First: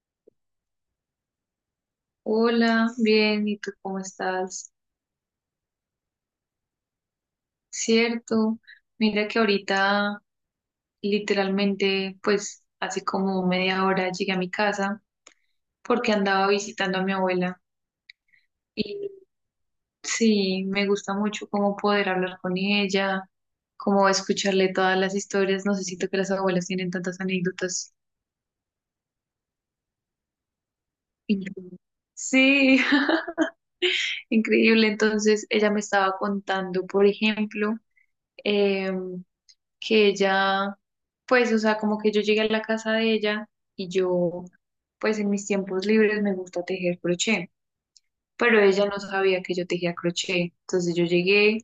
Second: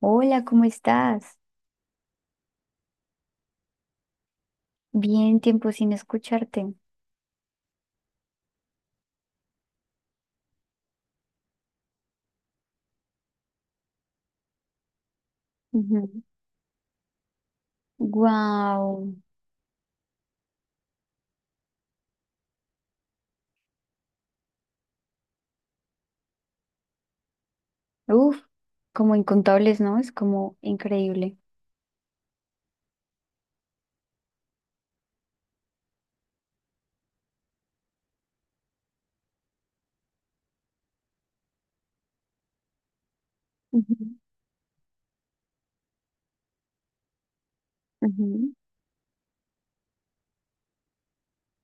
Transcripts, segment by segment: Hola, ¿cómo estás? Hola, bien, ¿y tú cómo estás? Bien, tiempo sin escucharte. Cierto, mira que ahorita literalmente, pues hace como media hora llegué a mi casa porque andaba visitando a mi abuela y Wow. sí, me gusta mucho como poder hablar con ella, como escucharle todas las historias, no sé, siento que las abuelas tienen tantas anécdotas. Uf, como incontables, ¿no? Es como increíble. Increíbles. Sí, increíble, entonces ella me estaba contando, por ejemplo, em, que ella, pues, o sea, como que yo llegué a la casa de ella y Ujú, yo, pues, en mis tiempos libres me gusta tejer crochet, ujú. pero ella no sabía que yo tejía crochet. Entonces yo llegué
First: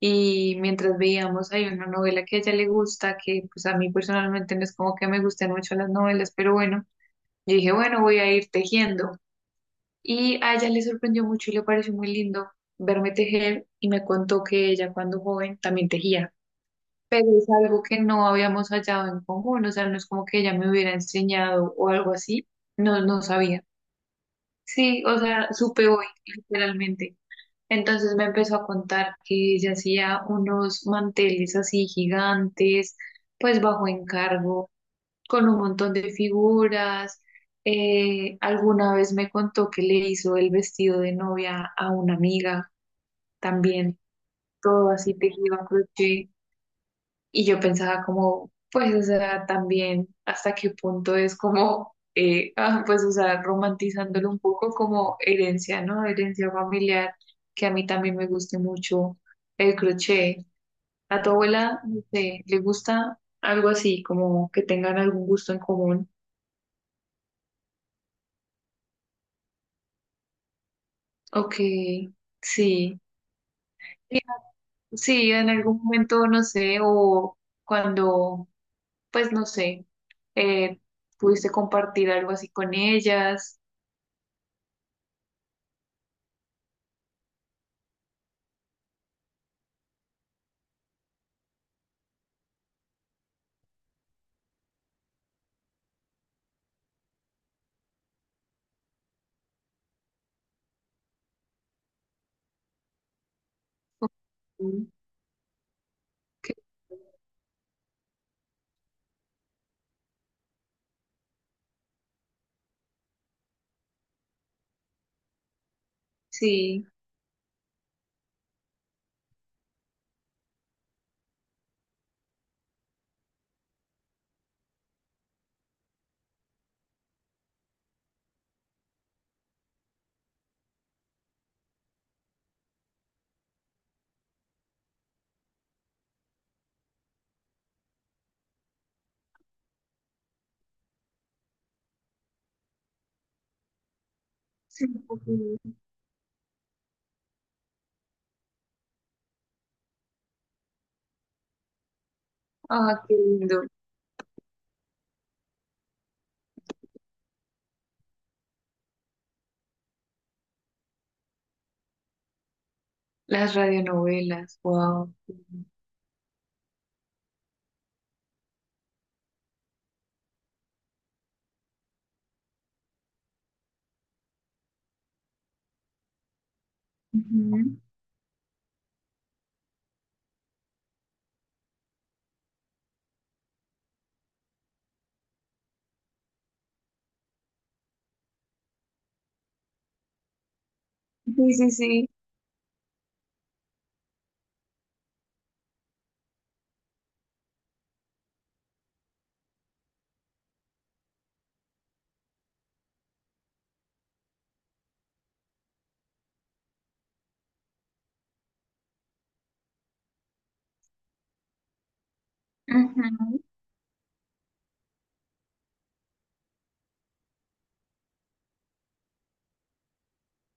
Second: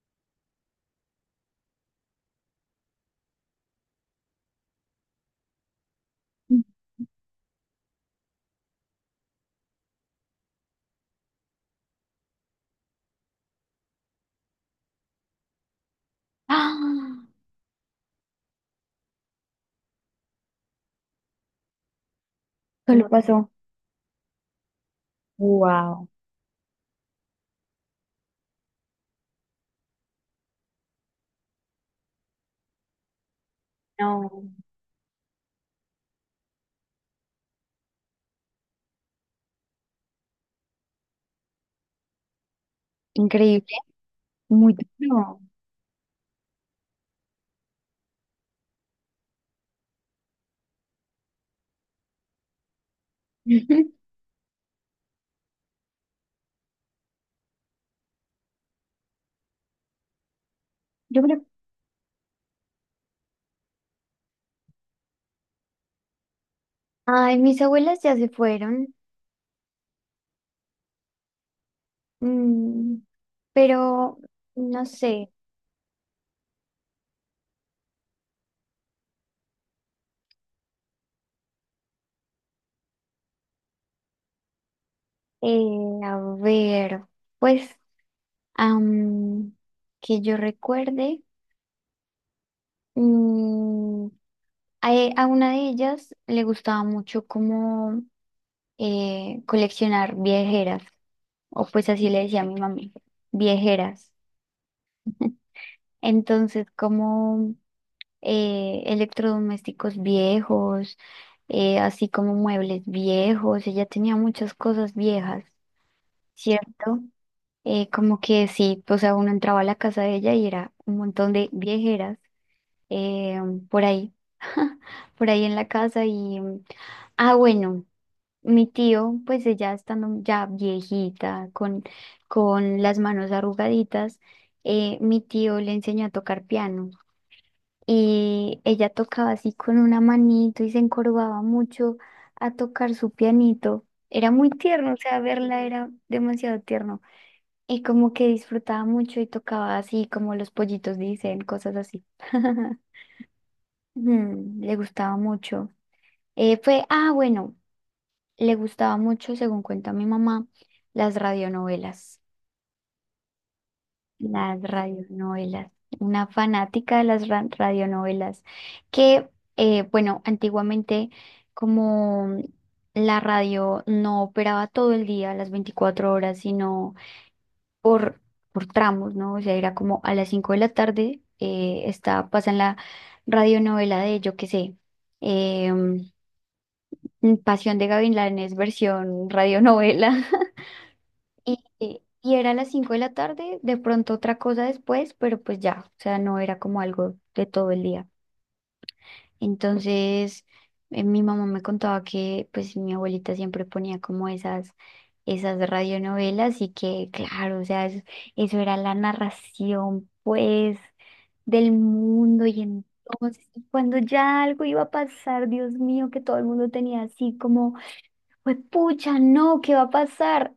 y mientras veíamos ahí una novela que a ella le gusta, que pues a mí personalmente no es como que me gusten mucho las novelas, pero bueno, yo dije, bueno, voy a ir tejiendo. Y a ella le sorprendió mucho y le pareció muy lindo verme tejer y me contó que ella cuando joven también tejía, ¡Ah! pero es algo que no habíamos hallado en común, o sea, no es como que ella me hubiera enseñado o algo así, no, Solo no pasó. sabía. Sí, o sea, supe hoy, Wow. literalmente. Entonces me empezó a contar que ella hacía unos manteles así gigantes, pues bajo No. encargo, con un montón de figuras. Alguna vez me contó que le hizo el vestido de novia a una amiga Increíble. también, Muy todo así duro. tejido a crochet. Y yo pensaba como, pues, o sea, también hasta qué punto es como, pues, o sea, Ujú. romantizándolo un poco como herencia, ¿no? Herencia familiar, que a mí también me guste mucho el crochet. Yo A tu creo. abuela, no sé, le gusta algo así, como que tengan algún gusto en común, Ay, mis abuelas ya se fueron. o que Mm, sí, pero no sí, sé. en algún momento, no sé, o cuando, pues, no sé, eh, pudiste compartir algo así con ellas. A ver, pues, am, que yo recuerde. Mm, a una de ellas le gustaba mucho como coleccionar viejeras, o pues así le decía a mi mami, viejeras. Qué- Entonces, como electrodomésticos viejos, así como muebles viejos, ella tenía muchas cosas viejas, Sí, ¿cierto? Como que sí, o sea, uno entraba a la casa de ella y era un montón de viejeras eh, por ahí, por ahí en la casa y... Ah, bueno, mi tío, pues ella estando ya viejita, con las manos arrugaditas, mi tío le enseñó a tocar piano y ella tocaba así con una manito y se encorvaba mucho a tocar su pianito. Era muy sí. tierno, o Un sea, poco. verla era demasiado tierno y como que disfrutaba mucho y tocaba así como los pollitos dicen, cosas así. Ah, qué lindo. Le gustaba mucho. Ah, bueno. Le gustaba mucho, según cuenta mi mamá, las radionovelas. Las radionovelas, Las wow. radionovelas. Una fanática de las radionovelas. Que, bueno, antiguamente, como la radio no operaba todo el día, las 24 horas, sino Ujú. por, por tramos, ¿no? O sea, era como a las 5 de la tarde, pasan la radionovela de, yo qué sé, em, Pasión de Gavilanes, versión radionovela. Sí, Y, sí, sí. y era a las 5 de la tarde, de pronto otra cosa después, pero pues ya, o sea, no era como algo de todo el día. Entonces, mi mamá me contaba que pues mi abuelita siempre ponía como esas radionovelas y que, claro, o sea, eso era la narración pues del mundo y Ujú. entonces cuando ya algo iba a pasar, Dios mío, que todo el mundo tenía así como, pues pucha, no, ¿qué va a pasar?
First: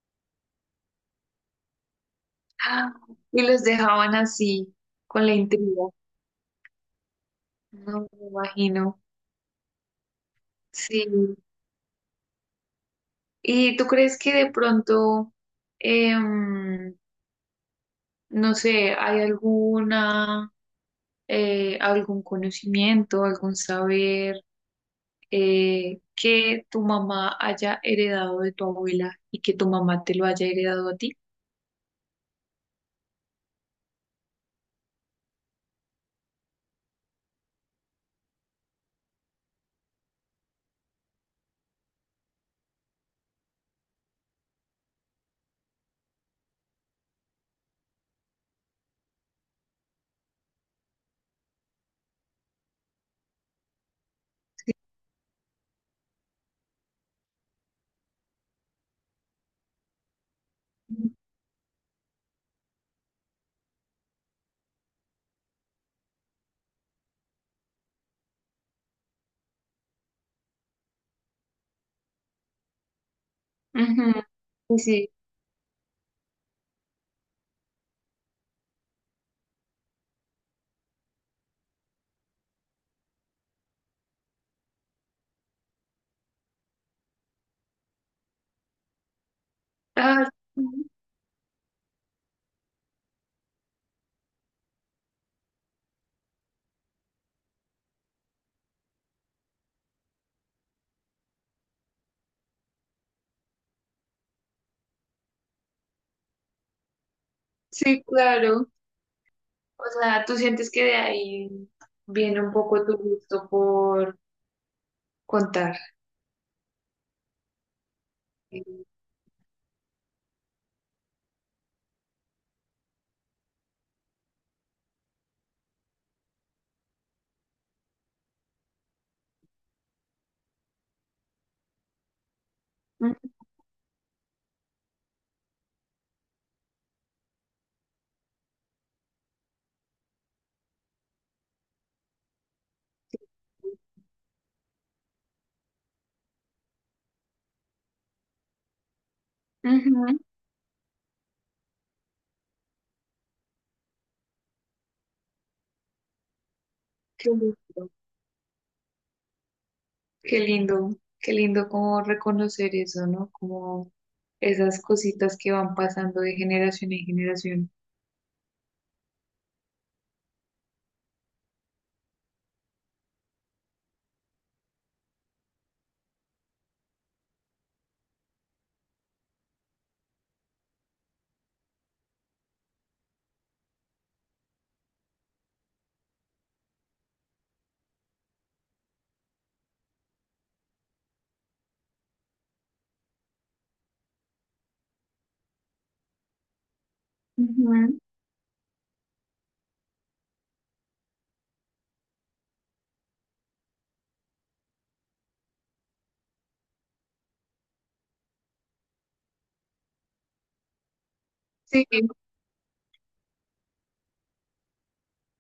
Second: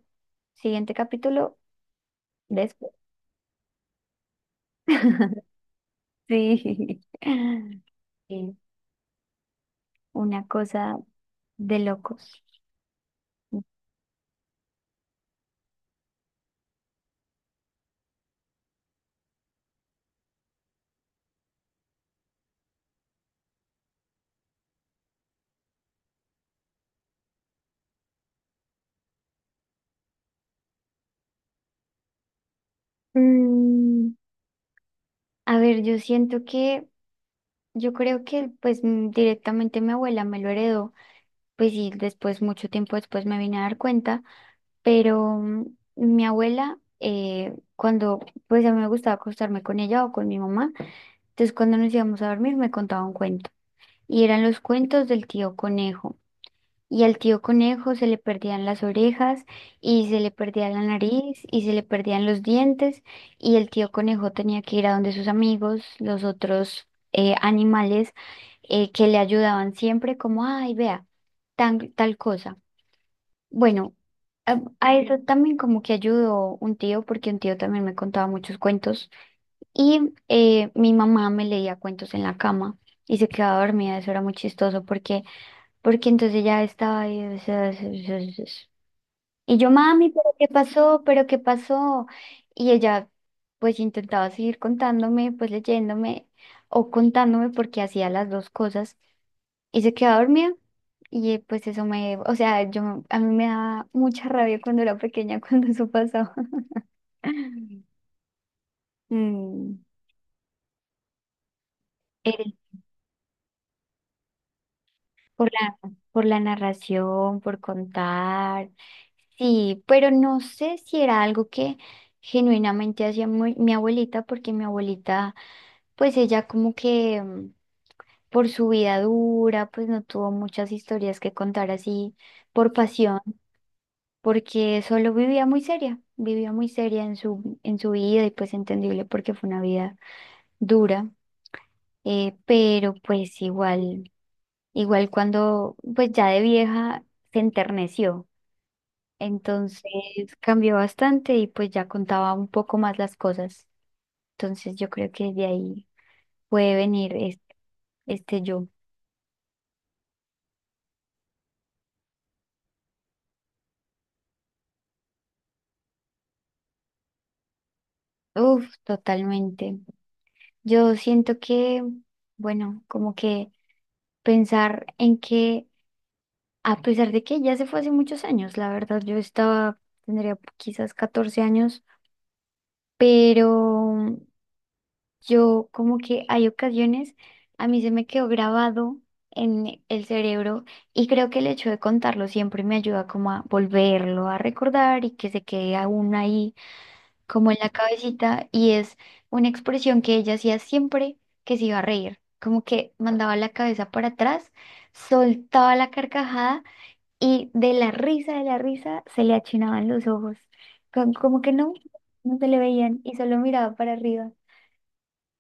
Siguiente capítulo. Después. Ah, y los dejaban así, con la intriga. Sí, No me sí, imagino. una cosa Sí. de locos. ¿Y tú crees que de pronto, em, no sé, ¿hay alguna, algún conocimiento, algún saber, que tu mamá haya heredado de tu abuela y que tu mamá te lo haya heredado a ti? Mm, a ver, yo siento que, yo creo que pues directamente mi abuela me lo heredó, pues sí, después, mucho tiempo después me vine a dar cuenta, pero mi abuela, cuando pues a mí me gustaba acostarme con ella o con mi mamá, entonces cuando nos íbamos a dormir me contaba un cuento y eran los cuentos del tío conejo. Y al tío conejo se le perdían las orejas y se le perdía la nariz y se le perdían los dientes y el tío conejo tenía que ir a donde sus amigos, los otros animales que le ayudaban siempre como, ay, vea, tal cosa. Bueno, Ujú, sí, a sí. eso también como que ayudó un tío porque un tío también me contaba muchos cuentos y mi mamá me leía cuentos en la cama y se quedaba dormida. Eso era muy chistoso porque entonces ya estaba ahí, o sea, y yo, mami, Ah, pero ¿qué pasó? ¿Pero qué pasó? Y ella, pues intentaba seguir contándome, pues leyéndome o contándome porque hacía las dos cosas y se quedaba dormida. Y pues eso me, o sea, yo, a mí me daba mucha rabia cuando era pequeña, cuando eso pasaba. sí, claro. Mm, O sea, tú sientes que de ahí viene un poco tu gusto por Por la, contar. por la narración, por contar. Ujú, Sí, pero no sé si era algo que genuinamente hacía mi abuelita, porque mi abuelita, pues ella como que por su vida dura, pues no tuvo muchas historias que contar así por pasión, porque solo vivía muy seria en en su vida y pues entendible porque fue una vida dura, pero pues igual, cuando pues ya de vieja se enterneció. Entonces ujú, cambió bastante y pues ya contaba un poco más las cosas. Entonces yo creo que de ahí puede venir qué lindo. este, yo. Qué lindo, qué lindo como reconocer eso, ¿no? Como esas cositas que van pasando de generación en generación. Uf, totalmente. Yo siento que, bueno, como que pensar en que, a pesar de que ya se fue hace muchos años, la verdad, tendría quizás 14 años, pero yo como que hay ocasiones, a mí se me quedó grabado en el cerebro y creo que el hecho de contarlo siempre me ayuda como a volverlo a recordar y que se quede aún ahí como en la Ujú. cabecita y es una expresión que ella hacía siempre que se iba a reír, como que mandaba la cabeza para atrás, soltaba la carcajada y de la risa, se le achinaban los ojos, como que no, Sí, no se le veían y solo miraba para arriba.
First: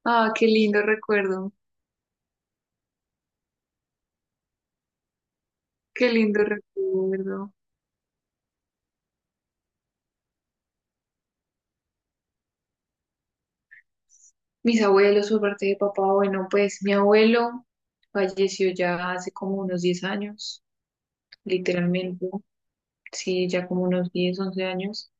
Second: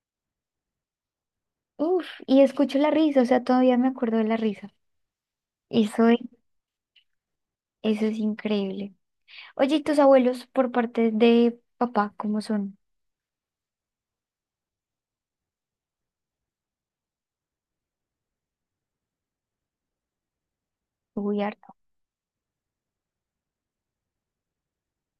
ah, qué lindo recuerdo, Uf, y escucho la risa, o sea, todavía me acuerdo de la risa. Eso qué es, lindo recuerdo. eso es increíble. Oye, ¿y tus abuelos por parte de papá, cómo son? Mis abuelos por parte de papá, bueno, pues mi abuelo falleció ya hace como unos 10 años, Uy, harto. literalmente, sí, ya como unos 10, 11 años.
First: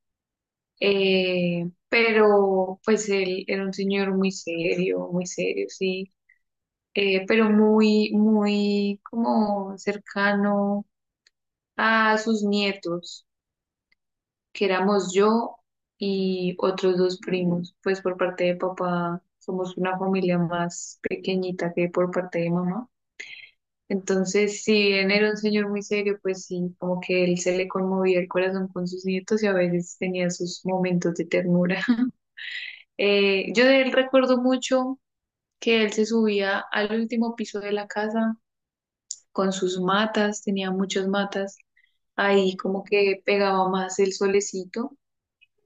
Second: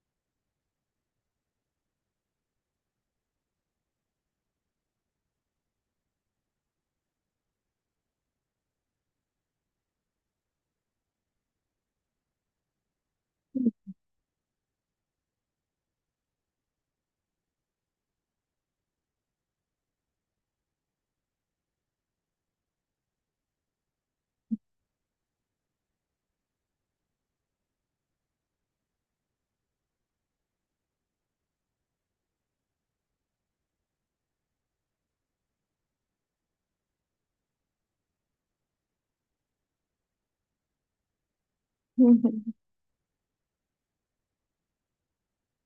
Pero pues él era un señor muy serio, sí, pero muy, muy como cercano a sus nietos, que éramos yo y otros dos primos, pues por parte de papá somos una familia más pequeñita que por parte de mamá. Entonces, si bien era un señor muy serio, pues sí, como que él se le conmovía el corazón con sus nietos y a veces tenía sus momentos de ternura. Yo de él recuerdo mucho que él se subía al último piso de la casa con sus matas, tenía muchas matas. Ahí como que pegaba más el solecito,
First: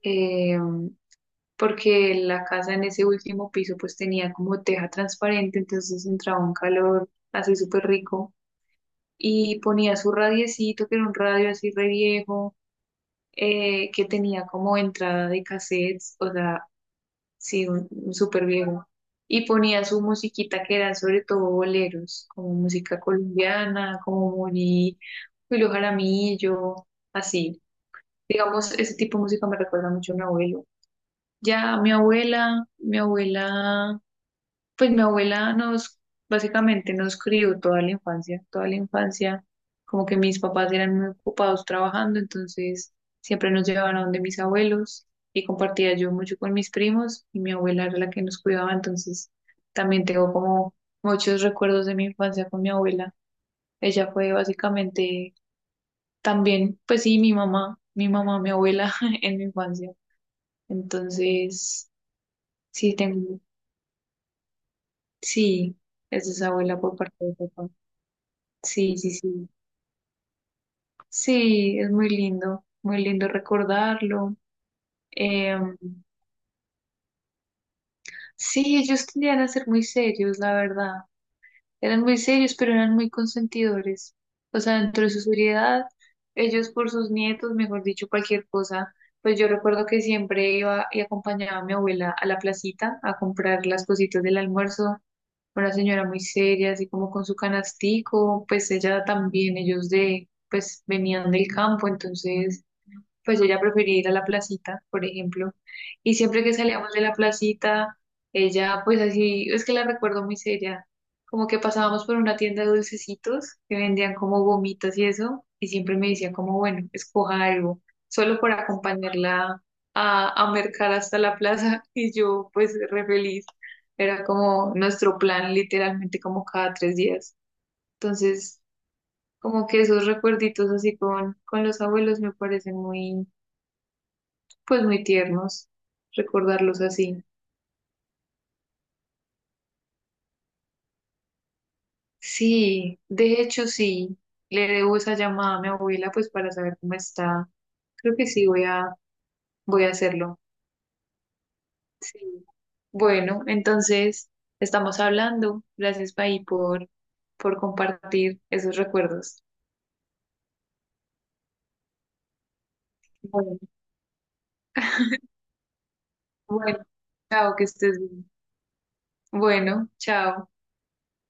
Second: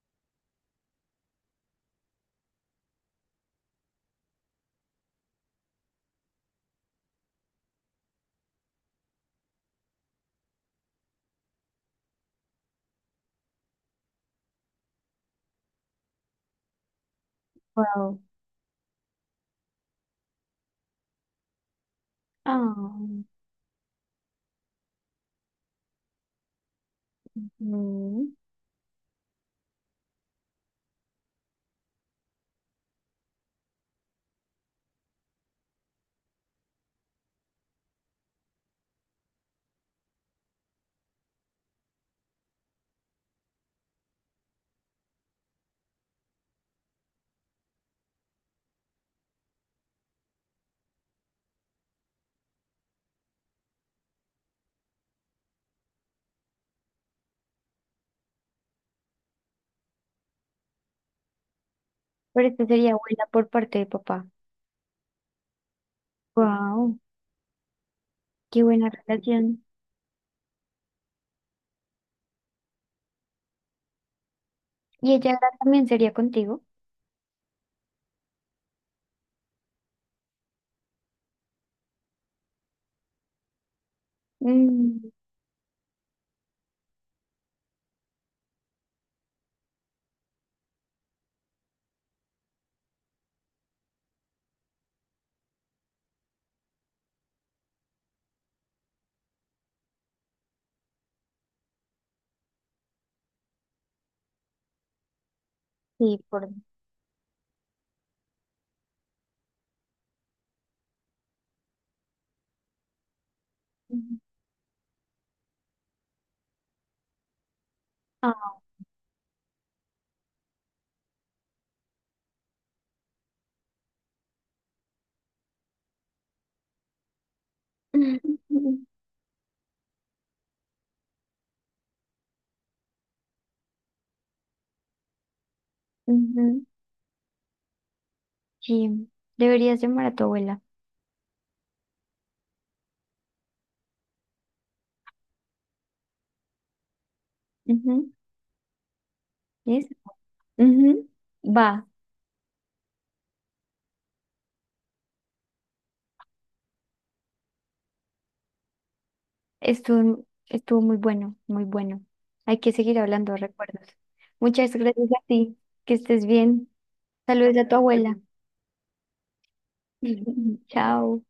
eh, porque la casa en ese último piso pues tenía como teja transparente, entonces entraba un calor así súper rico. Y ponía su radiecito, que era un radio así re viejo, que tenía como entrada de cassettes, o sea, sí, un Wow. súper viejo. Y ponía su musiquita que eran sobre todo boleros, como Ah, música colombiana, como Moni, Julio Jaramillo, así. ujú. Digamos, ese tipo de música me recuerda mucho a mi abuelo. Ya mi abuela, mi abuela, pues mi abuela nos, básicamente nos crió toda la infancia, como que mis papás eran muy ocupados trabajando, entonces siempre nos llevaban a donde mis abuelos y compartía yo mucho con mis primos y mi abuela era la que nos cuidaba, entonces también tengo como muchos recuerdos de mi infancia con mi abuela. Ella fue básicamente también, pues sí, mi mamá, mi mamá, mi abuela en mi infancia. Entonces, Pero esta sería sí, abuela tengo, por parte de papá. sí, es esa abuela por Wow, parte de papá. qué buena Sí, sí, sí. relación. Sí, es muy lindo recordarlo. ¿Y ella ahora Em, también sería contigo? sí, ellos tendían a ser muy serios, la verdad. Eran muy serios, pero eran muy consentidores. O sea, dentro Mm, de su seriedad, ellos por sus nietos, mejor dicho, cualquier cosa. Pues yo recuerdo que siempre iba y acompañaba a mi abuela a la placita a comprar las cositas del almuerzo. Una señora muy seria, así como con su canastico, pues ella también, ellos de, pues venían del campo, entonces pues ella prefería ir a la placita, por ejemplo. Y sí, siempre por. que salíamos de la placita, ella, pues así, es que la recuerdo muy seria. Como que pasábamos por una tienda de dulcecitos que vendían Ujú. como gomitas y eso, y siempre me decía como, bueno, escoja algo, solo por Ah. acompañarla a mercar hasta la plaza. Y yo, pues, re feliz. Era como nuestro plan, literalmente, como cada 3 días. Entonces, como que esos recuerditos así con los abuelos me parecen muy, pues muy tiernos Ujú. recordarlos así. Sí, deberías llamar a tu abuela. Sí, de hecho sí, le debo esa llamada a mi abuela pues para saber cómo está. Ujú. Creo que sí voy a ¿Listo? hacerlo. Ujú. Va. Sí. Bueno, entonces estamos hablando. Gracias, Pai, por compartir esos recuerdos. Estuvo muy bueno, muy bueno. Hay que seguir hablando de Bueno, recuerdos. Muchas gracias a ti. Que estés bien. bueno, chao, Saludos que a tu estés abuela. bien. Bueno, chao. Chao.